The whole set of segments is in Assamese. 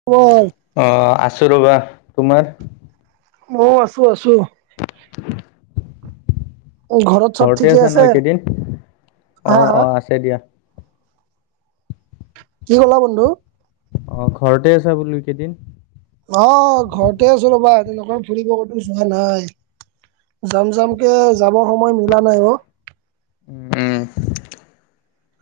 [inaudible] অ' আছো ৰ'বা তোমাৰ? মোও আছো আছো। ঘৰত চব ঘৰতে ঠিকে আছে ন‌' এইকেইদিন? অ' হা হা অ' আছে দিয়া। কি ক'লা বন্ধু? অ' ঘৰতে আছা বুলু এই কেইদিন? অঁ ঘৰতে আছো ৰ'বা, তেনেকুৱা ফুৰিব ক'তো যোৱা নাই। যাম যাম কে যাবৰ সময় মিলা নাই ঔ।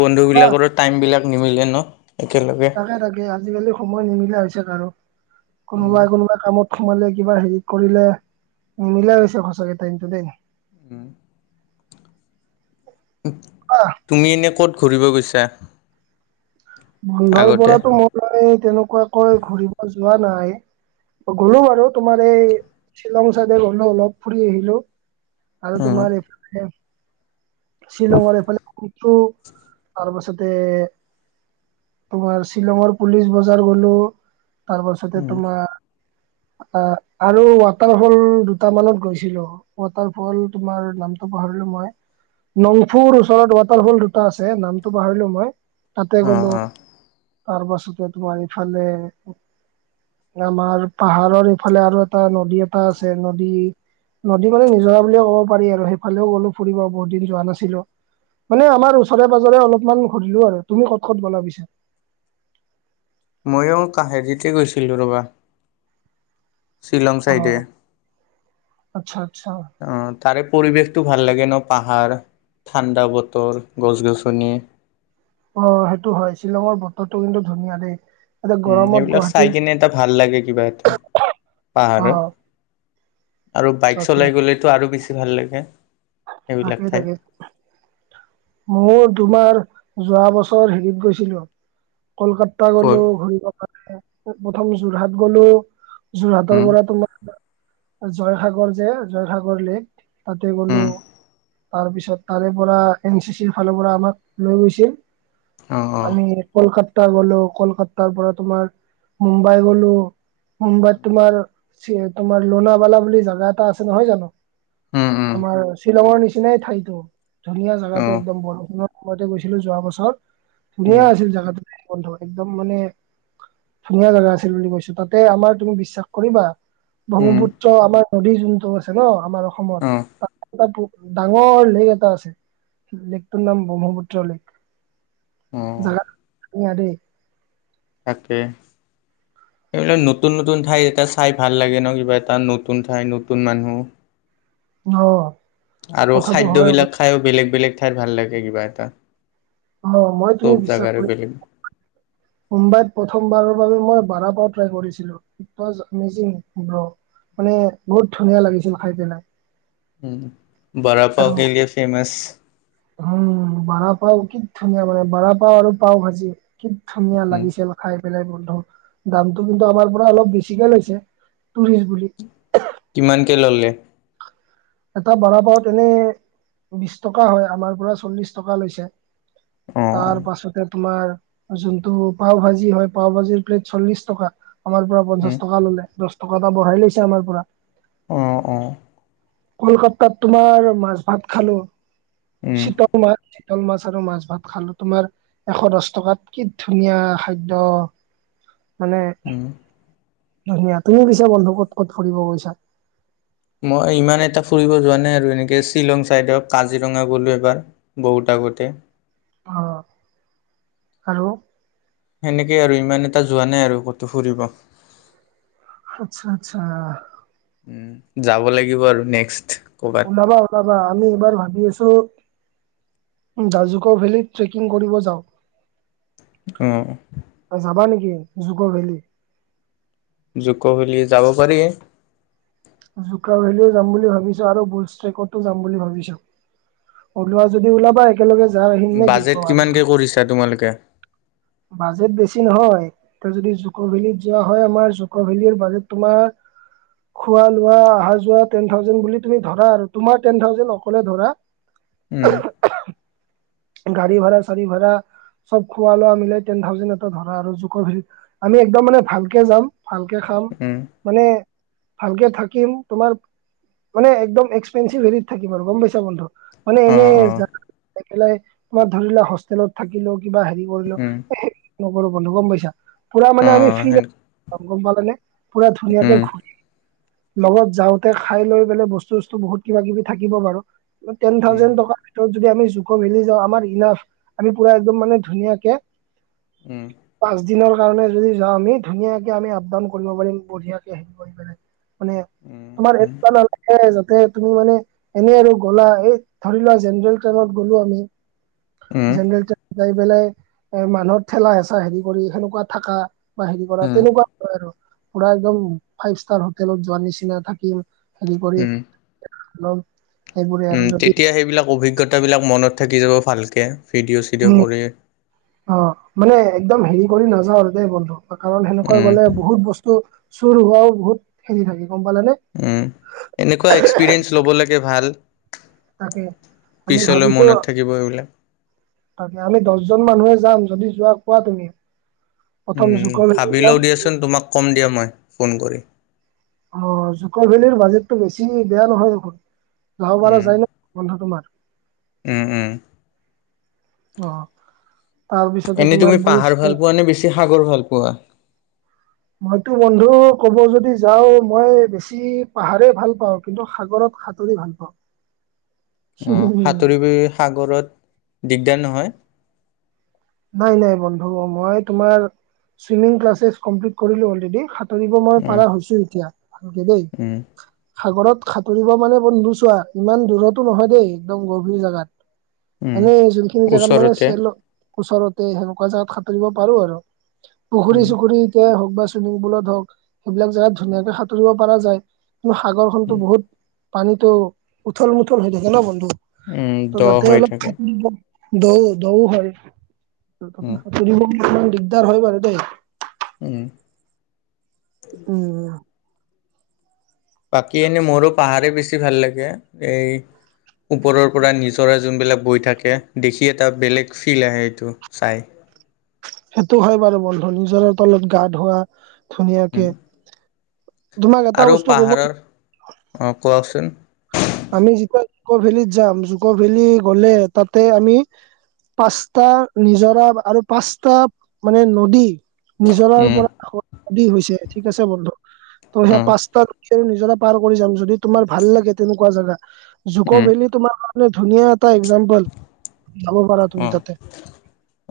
বন্ধু কোৱা বিলাকৰো টাইম বিলাক নিমিলে ন' একেলগে। না‌ তাকে আজিকালি সময় নিমিলা হৈছে কাৰো, উম, কোনোবাই কোনোবাই কামত সোমালে কিবা হেৰি কৰিলে, নিমিলাই হৈ গৈছে সঁচাকে টাইমটো দেই। উম। আহ [unintelligible] তুমি ইনেই ক'ত ঘূৰিব গৈছা? বন্ধৰ আগতে পৰাতো মই তেনেকুৱাকৈ ঘুৰিব যোৱা নাই। গ'লো বাৰু তোমাৰ এই শ্বিলং চাইডে গ'লো অলপ ফুৰি আহিলোঁ। আৰু উম তোমাৰ এইফালে শ্বিলংৰ এইফালে ফুৰিলো, তাৰপাছতে তোমাৰ শ্বিলঙৰ পুলিচ বজাৰ গ'লো তাৰপাছতে উম তোমাৰ আ আৰু ৱাটাৰ ফল দুটা মানত গৈছিলোঁ। ৱাটাৰ ফল তোমাৰ নামটো পাহৰিলো মই। নংফুৰ ওচৰত ৱাটাৰফল দুটা আছে নামটো পাহৰিলো মই, তাতে অ গ'লো। অ তাৰ পাছতে তোমাৰ এইফালে আমাৰ পাহাৰৰ এইফালে আৰু এটা নদী এটা আছে নদী নদী মানে নিজৰা বুলিয়ে ক'ব পাৰি আৰু সেইফালেও গ'লো ফুৰিব বহুত দিন যোৱা নাছিলোঁ। মানে আমাৰ ওচৰে পাজৰে অলপমান ঘূৰিলো আৰু তুমি ক'ত ক'ত গ'লা পি [inaudible] ময়ো কাহাৰিতে গৈছিলোঁ ৰ'বা। শ্বিলং অহ চাইডে আচ্ছা আচ্ছা। অঁ তাৰে পৰিৱেশটো ভাল লাগে ন' পাহাৰ ঠাণ্ডা বতৰ গছ গছনি। অ' সেইটো হয়। শ্বিলঙৰ বতৰটো কিন্তু ধুনীয়া দেই এতিয়া উম গৰমত সেইবিলাক চাই গুৱাহাটীৰ কিনে এটা ভাল লাগে কিবা এটা অ পাহাৰৰ। আৰু বাইক তাকে চলাই গ'লেতো আৰু বেছি ভাল লাগে। সেইবিলাক তাকে তাকে। [inaudible] মোৰ তোমাৰ যোৱা বছৰ হেৰিত গৈছিলোঁ। কলকাত গৈ গলো ঘূৰিব কাৰণে প্ৰথম যোৰহাট গ'লো। উম যোৰহাটৰ পৰা তোমাৰ জয়সাগৰ যে জয়সাগৰ লেক তাতে উম গ'লো। তাৰ পিছত তাৰে পৰা এন চি চিৰ ফালৰ পৰা আমাক লৈ গৈছিল, অ অ আমি কলকাটতা গ'লো কলকাটতাৰ পৰা তোমাৰ মুম্বাই গ'লো। মুম্বাইত উম তোমাৰ চি তোমাৰ লোনাবালা বুলি জাগা এটা আছে, নহয় জানো? উম আমাৰ শ্বিলঙৰ নিচিনাই ঠাইতো, ধুনীয়া অ জাগাটো একদম বৰষুণত মইতো গৈছিলো যোৱা বছৰ, উম ধুনীয়া আছিল জেগাটো বন্ধ একদম মানে ধুনীয়া জেগা আছিল বুলি কৈছো, তাতে আমাৰ তুমি বিশ্বাস কৰিবা উম ব্ৰহ্মপুত্ৰ আমাৰ নদীৰ যোনটো আছে ন' আমাৰ অসম অ এটা বহুত ডাঙৰ লেক এটা আছে, লেকটোৰ নাম ব্ৰহ্মপুত্ৰ লেক। অ [unintelligible] তাকে। এইবিলাক নতুন, নতুন ঠাই এটা চাই ভাল লাগে ন কিবা এটা, নতুন ঠাই নতুন মানুহ। অ'। আৰু কথাটো হয় বাৰু। খাদ্যবিলাক খায়ো বেলেগ, বেলেগ ঠাইত ভাল লাগে কিবা এটা। অ' মই তুমি চব বিশ্বাস জাগাৰে কৰি বেলেগ [inaudible] মুম্বাইত প্ৰথমবাৰৰ বাবে মই বাৰাপাও ট্ৰাই কৰিছিলোঁ। [unintelligible] মানে বহুত ধুনীয়া লাগিছিল খাই পেলাই। উম, আৰু বৰাপাও কেলে ফেমাছ। উম, বৰাপাও কি ধুনীয়া বনাই, বাৰপাও আৰু পাও ভাজি কি ধুনীয়া লাগিছে মা [inaudible] খাই পেলাই বন্ধ, দামটো কিন্তু আমাৰ পৰা অলপ বেছিকে লৈছে টুৰিষ্ট বুলি। কিমানকে ল'লে? এটা বাৰাপাও এনে বিশ টকা হয়, আমাৰ পৰা চল্লিশ টকা লৈছে। অ তাৰ পাছতে তোমাৰ যোনটো পাও ভাজি হয়, পাও ভাজিৰ প্লেট চল্লিশ টকা আমাৰ পৰা পঞ্চাশ টকা ললে, দহ [inaudible] টকা এটা বঢ়াই লৈছে আমাৰ পৰা। অ', অ'। কলকাতাত তোমাৰ মাছ ভাত খালো, উম চীত তো [inaudible] চিতল মাছ আৰু মাছ ভাত খালো তোমাৰ এশ দহ টকাত, কি ধুনীয়া খাদ্য মানে উম ধুনীয়া। তুমিও গৈছা বন্ধু ক'ত ক'ত ফুৰিব গৈছা? মই ইমান এটা ফুৰিব যোৱা নাই আৰু এনেকে শ্বিলং চাইডৰ কাজিৰঙা গ'লো এবাৰ। বহুত আগতে। অ, আৰু? সেনেকে আৰু ইমান এটা যোৱা নাই আৰু ক'তো ফুৰিব। আচ্ছা, আচ্ছা। উম, যাব লাগিব আৰু নেক্সট। ক'বাত ওলাবা ওলাবা, আমি এইবাৰ ভাবি আছো জাজুকৰ ফালে ট্ৰেকিং কৰিব যাওঁ। অ,। যাবা নেকি জুগ ভেলি? জুগ ভেলী যাব পাৰি। জুকা ভেলিও যাম বুলি ভাবিছো আৰু বুলষ্ট্ৰেকতো যাম বুলি ভাবিছো। ওলোৱা যদি ওলাবা একেলগে যায় আহিম নে কি বাজেট কো [inaudible] কিমানকে কৰিছা তোমালোকে? বাজেট বেছি নহয়। এতিয়া যদি জুক ভেলীত যোৱা হয় আমাৰ, জুক ভেলিৰ বাজেট তোমাৰ খোৱা-লোৱা, অহা যোৱা টেন থাউজেনড বুলি তুমি ধৰা আৰু তোমাৰ টেন থাউজেণ্ড অকলে ধৰা উম। গাড়ী ভাড়া, চাৰী ভাড়া চ'ব খোৱা লোৱা মিলাই টেন থাউজেণ্ড এটা ধৰা আৰু জোকভেলী আমি একদম মানে ভালকে যাম, ভালকে খাম, উম, মানে ভালকে থাকিম, তোমাৰ মানে একদম এক্সপেঞ্চি হেৰিত থাকিম আৰু গম পাইছা বন্ধু। মানে অ', এনেই অ', [unintelligible] ধৰিল হোষ্টেলত থাকিলোঁ, কিবা হেৰি কৰিলো উম, [unintelligible] নকৰো বন্ধ গম পাইছা। পুৰা মানে আমি ফ অ', সেন [unintelligible] গম পালে, পুৰা উম, ধুনীয়াকে ঘূৰি [inaudible] লগত যাওঁতে খাই লৈ পেলাই বস্তু-চচস্তু বহুত কিবা কিবি থাকিব বাৰু। টেন উম, থাউজেণ্ড টকা ভিতৰত যদি আমি আকৌ মিলি যাওঁ, আমাৰ ইনা আমি পুৰা একদম মানে ধুনীয়াকে উম', পাঁচ দিনৰ কাৰণে যদি যাওঁ আমি, ধুনীয়াকে আমি আপ ডাউন কৰিব পাৰিম বঢ়িয়াকে হেৰি মানে উম, তোমাৰ উম, এনেকুৱা নালাগে যাতে তুমি মানে এনে আৰু গ'লা, এই ধৰি লোৱা জেনেৰেল ট্ৰেইনত গ'লো আমি। উম, জেনেৰেল ট্ৰেইনত যাই পেলাই, এ' মানুহৰ ঠেলা হেঁচা হেৰি কৰি সেনেকুৱা থাকা বা হেৰি কৰা উম, তেনেকুৱা নহয় আৰু পুৰা একদম ফাইভ ষ্টাৰ হোটেলত যোৱাৰ নিচিনা থাকিম। হেৰি কৰি উম। লম সেইবোৰে আৰু যদি তেতিয়া সেইবিলাক অভিজ্ঞতাবিলাক মনত থাকি যাব ভালকে, ভিডিঅ'-চিডিঅ' উম কৰি অ', মানে একদম হেৰি কৰি নাযাওঁ আৰু দেই বন্ধু। কাৰণ সেনেকৈ গ'লে উম। বহুত বস্তু, চুৰ হোৱাওঁ বহুত হেৰি থাকে গম পালে নে। উম', এনেকুৱা এক্সপিৰিয়েন্ঞ্চ ল'ব লাগে ভাল। তাকে আমি পিছলৈ ভাবিছোঁ মনত থাকিব এইবিলাক। তাকে আমি দহজন মানুহে যাম যদি যোৱা কোৱা তুমি, প্ৰথম জুকৰ ভেলি যাম। তেন্তে তোমাক কম দিয়া মই, ফোন কৰি। অ', জুকৰ ভেলিৰ বাজেতটো বেছি বেয়া নহয় দেখোন, যাব পৰা উম, যায় ন' বন্ধ তোমাৰ। উম', উম', অ', তাৰপিছতে এনেই তোমাৰ তুমি বুল পাহাৰ ষ্টেক ভাল পোৱা নে, বেছি সাগৰ ভাল পোৱা? মইতো বন্ধু ক'ব যদি যাওঁ মই বেছি পাহাৰে ভাল পাওঁ, কিন্তু সাগৰত সাঁতুৰি ভাল পাওঁ। অ', সাতুৰিবি সাগৰত, দিগদাৰ নহয়। নাই নাই বন্ধু মই তোমাৰ, সুইমিং ক্লাছেছ কম্প্লিত কৰিলোঁ অলৰেদি সাত সাতুৰিব মই উম, পাৰা হৈছোঁ এতিয়া, ভালকে দেই। উম, সাগৰত সাঁতুৰিব মানে বন্ধু চোৱা ইমান দূৰতো নহয় দেই, একদম গভীৰ জেগাত। উম, মানে যোনখিনি জেগাত মানে ওচৰতে চেল ওচৰতে সেনেকুৱা জাগাত সাঁতুৰিব পাৰো আৰু উম, পুখুৰী-চুখুৰীত হওঁক বা চুইমিং পুলত হওঁক, সেইবিলাক জেগাত ধুনীয়াকে সাঁতুৰিব পৰা যায়। কি সাগৰ খনতো উম, বহুত পানীটো, উঠল-মুঠল হৈ থাকে ন' বন্ধু। উম, দ ত' তাতে হৈ অলপ থাকে সাতুৰিব দ'- দ' হয়। ত' উম, সাতুৰিব ইমান দিগদাৰ হয় বাৰু দেই। উম', উম', বাকী এনেই মোৰো পাহাৰে বেছি ভাল লাগে এ' ওপৰৰ পৰা নিজৰা যোনবিলাক বৈ থাকে, দেখি এটা বেলেগ ফিল আহে এইটো চাই। সেইটো হয় বাৰু বন্ধু, নিজৰা তলত গা ধোৱা ধুনীয়াকে উম। তোমাক এটা আৰু বস্তু কব পাহাৰৰ অ' কোৱাচোন? আমি যেতিয়া জুকভেলিত যাম জুকভেলি গ'লে তাতে আমি পাঁচটা নিজৰা আৰু পাঁচটা মানে নদী নিজৰাৰ উম পৰা হৈছে ঠিক আছে বন্ধু ত' সেইয়া উম পাঁচটা চ' নিজৰা পাৰ কৰি যাম, যদি তোমাৰ ভাল লাগে। তেনেকুৱা জেগা জুকৰ উম ভেলি তোমাৰ কাৰণে ধুনীয়া এটা এক্সাম্পল। কৰা তুমি অ তাতে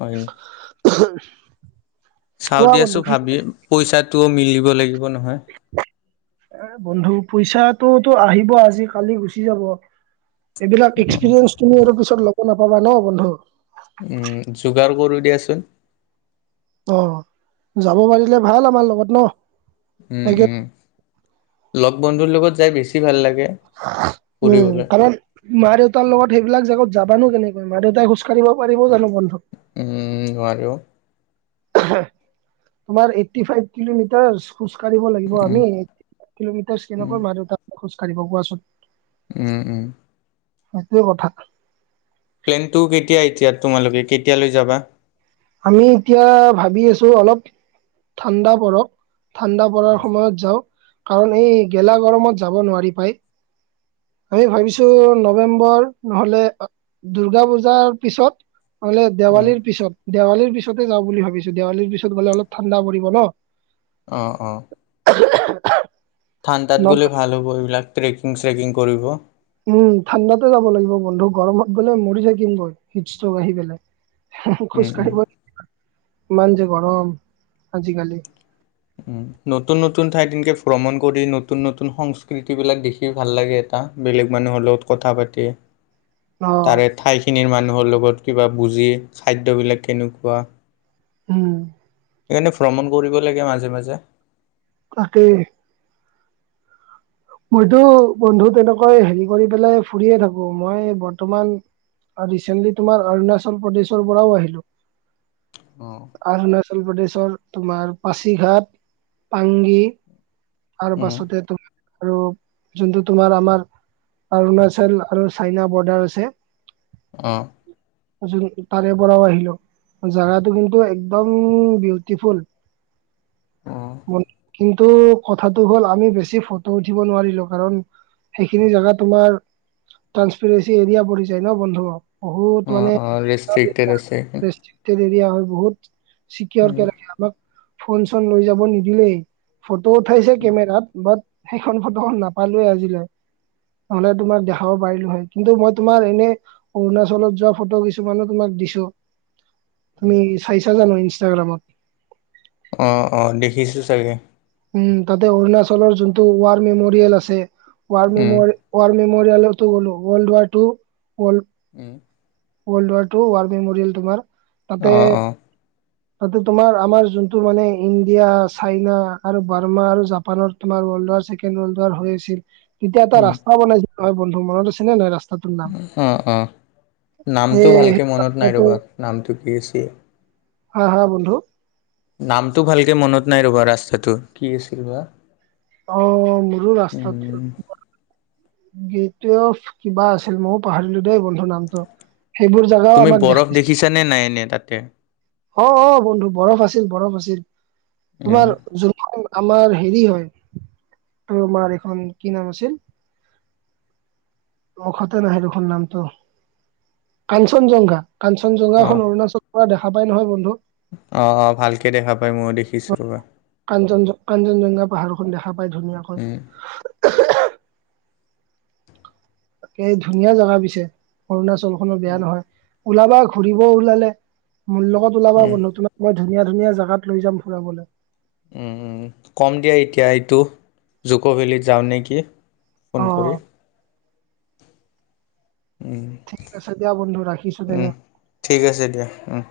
হয় নি চাওঁ কোৱা বন্ধু দিয়াছোন কি ভাবি, কৈছা? পইচাটো মিলিব লাগিব নহয়। এ বন্ধু পইচাটোতো আহিব আজি কালি গুচি যাব। এইবিলাক অ এক্সপেৰিয়েঞ্চ তুমি আৰু পিছত ল'ব নাপাবা ন বন্ধু। উম যোগাৰ কৰো দিয়াচোন। অহ, যাব পাৰিলে ভাল আমাৰ লগত ন? উম একে উম, লগ বন্ধুৰ লগত যাই বেছি ভাল লাগে। উম ফুৰিবলৈ কাৰণ মা - দেউতাৰ লগত সেইবিলাক জাগত যাবানো কেনেকৈ? মা - দেউতাই খোজকাঢ়িব পাৰিবও জানো বন্ধু? উম নোৱাৰেও। অহ, তোমাৰ এইটটি ফাইভ কিলোমিটাৰছ খোজ কঢ়িব লাগিব উম আমি। এক কিলোমিটাৰছ উম কেনেকুৱা মা - দেউতা খোজকাঢ়িব কোৱাচোন? উম উম। সেইটোৱে কথা। প্লেনটো কেতিয়া এতিয়াত তোমালোকে কেতিয়ালৈ যাবা? আমি এতিয়া ভাবি আছো অলপ ঠাণ্ডা পৰক। ঠাণ্ডা পৰাৰ উম সময়ত যাওঁ কাৰণ এই গেলা গৰমত যাব নোৱাৰি ভাই। আমি ভাবিছো নৱেম্বৰ নহ'লে পা দূৰ্গা পূজাৰ পিছত নহলে উম দেৱালীৰ পিছত। দেৱালীৰ পিছতে যাম বুলি ভাবিছো, দেৱালীৰ পিছত গ'লে অলপ ঠাণ্ডা পৰিব ন। অ অ। [unintelligible] ঠাণ্ডাত ন। গ'লে ভাল হ'ব এইবিলাক ট্ৰেকিং, চ্ৰেকিং কৰিব। উম, ঠাণ্ডাতে যাব লাগিব বন্ধু গৰমত গ'লে মৰি থাকিম গৈ হিট ষ্টভ আহি পেলাই। হুহু উম খোজ উম কাঢ়িব, ইমান যে গৰম আজিকালি। উম, নতুন নতুন ঠাইত এনেকে ভ্ৰমণ কৰি নতুন নতুন সংস্কৃতিবিলাক দেখি ভাল লাগে। আহ বেলেগ মানুহৰ লগত কথা পাতি। অ তাৰে ঠাইখিনিৰ মানুহৰ লগত কিবা বুজি খাদ্যবিলাক কেনেকুৱা? উম। সেইকাৰণে ভ্ৰমণ কৰিব লাগে মাজে - মাজে। তাকেই। মইতো বন্ধু তেনেকৈ হেৰি কৰি পেলাই ফুৰিয়ে থাকো, মই বৰ্তমান আৰু ৰিচেণ্টলি তোমাৰ অৰুণাচল প্ৰদেশৰ পৰাও আহিলো। অ। অৰুণাচল প্ৰদেশৰ তোমাৰ পাছিঘাট, পাংগী আৰু উম পাছতে তোক আৰু যোনটো তোমাৰ আমাৰ অৰুণাচল আৰু চাইনা বৰ্ডাৰ আছে। উম। যোন তাৰে পৰাও আহিলো। জাগাটো কিন্তু একদম বিউটিফুল। অ মন কিন্তু কথাটো হ'ল আমি বেছি ফটো উঠিব নোৱাৰিলো কাৰণ সেইখিনি জেগা তোমাৰ ট্ৰান্সপিৰেঞ্চি এৰিয়া পৰি যায় ন বন্ধু, বহুত অ মানে অ [unintelligible] ৰেষ্ট্ৰিক্টেড আছে এইখন। টে এৰিয়া হয় বহুত উম চিকিয়ৰকে ৰাখে আমাক, ফোন - চোন লৈ যাব নিদিলেই। টো উঠাইছে উম কেমেৰাত বাট সেইখন ফটোখন নাপালোৱেই আজিলৈ। নহ'লে তোমাক দেখাব পাৰিলো হয়। কিন্তু মই তোমাৰ এনে অৰুণাচলত যোৱা ফটো কিছুমানো তোমাক দিছো। উম। তুমি চাইছা জানো ইনষ্টাগ্ৰামত? অঁ অঁ দেখিছো চাগে। উম, তাতে অৰুণাচলৰ যোনটো ৱাৰ মেমৰিয়েল আছে ৱাৰ মে উম ৱাৰ মেম'ৰিয়েলৰতো লগলৱাৰতো উম। ৱৰ্ল্ড ৱাৰটো ৱাৰ মেম'ৰিয়েল তোমাৰ তাতে অঁ অঁ। তাতে তোমাৰ আমাৰ যোনটো মানে ইণ্ডিয়া চাইনা আৰু বাৰ্মা আৰু জাপানৰ তোমাৰ ৱৰ্ল্ড ৱাৰ ছেকেন্ড ৱল্ডৱাৰ হৈছিল তেতিয়া এটা উম ৰাস্তা বনাই আছিল নহয় বন্ধু মনত আছে নে নাই? ৰাস্তাটোৰ নাম অঁ অঁ, সেই নামটো সেই ভালকৈ মনত নাই ৰাস্তাটো ৰ'বা নামটো কি আছিল। হা হা বন্ধু? নামটো ভালকে মনত নাই ৰবা ৰাস্তাতো কি আছিল বা। অ, মোৰো ৰাস্তাতো উম, [unintelligible] কিবা আছিল মইয়ো পাহাৰিলো দেই ব ন্ধু নামটো, সেইবোৰ জাগাও তুমি আমাক বৰফ দেখাইছে। দেখিছানে নাই এনে তাতে? অঁ অঁ বন্ধু বৰফ আছিল বৰফ আছিল, উম, তোমাৰ যোন আমাৰ হেৰি হয় তোমাৰ এখন কি নাম আছিল। মুখতে নাহে দেখোন নামটো, কাঞ্চনজংঘা কাঞ্চনজংঘা এখন অ', অৰুণাচল পৰা দেখা পাই নহয় বন্ধু। অ অ, ভালকে দেখা পায় মইয়ো দেখিছো ৰবা। কাঞ্চন কাঞ্চনজংঘা পাহাৰখন দেখা পাই ধুনীয়াকৈ। উম, তাকে ধুনীয়া জাগা পিছে অৰুণাচলখনো বেয়া উম, নহয়, ওলাবা ঘূৰিব ওলালে মোৰ লগত ওলাবা উম, বন্ধু তোমাক মই ধুনীয়া ধুনীয়া জেগাত লৈ যাম ফুৰাবলে। উম, কম দিয়া এইটো জুক' ভেলীত যাওঁ নেকি। ফোন কৰি। অ উম, ঠিক আছে দিয়া বন্ধু ৰাখিছো উম, তেনে। ঠিক আছে দিয়া, উম।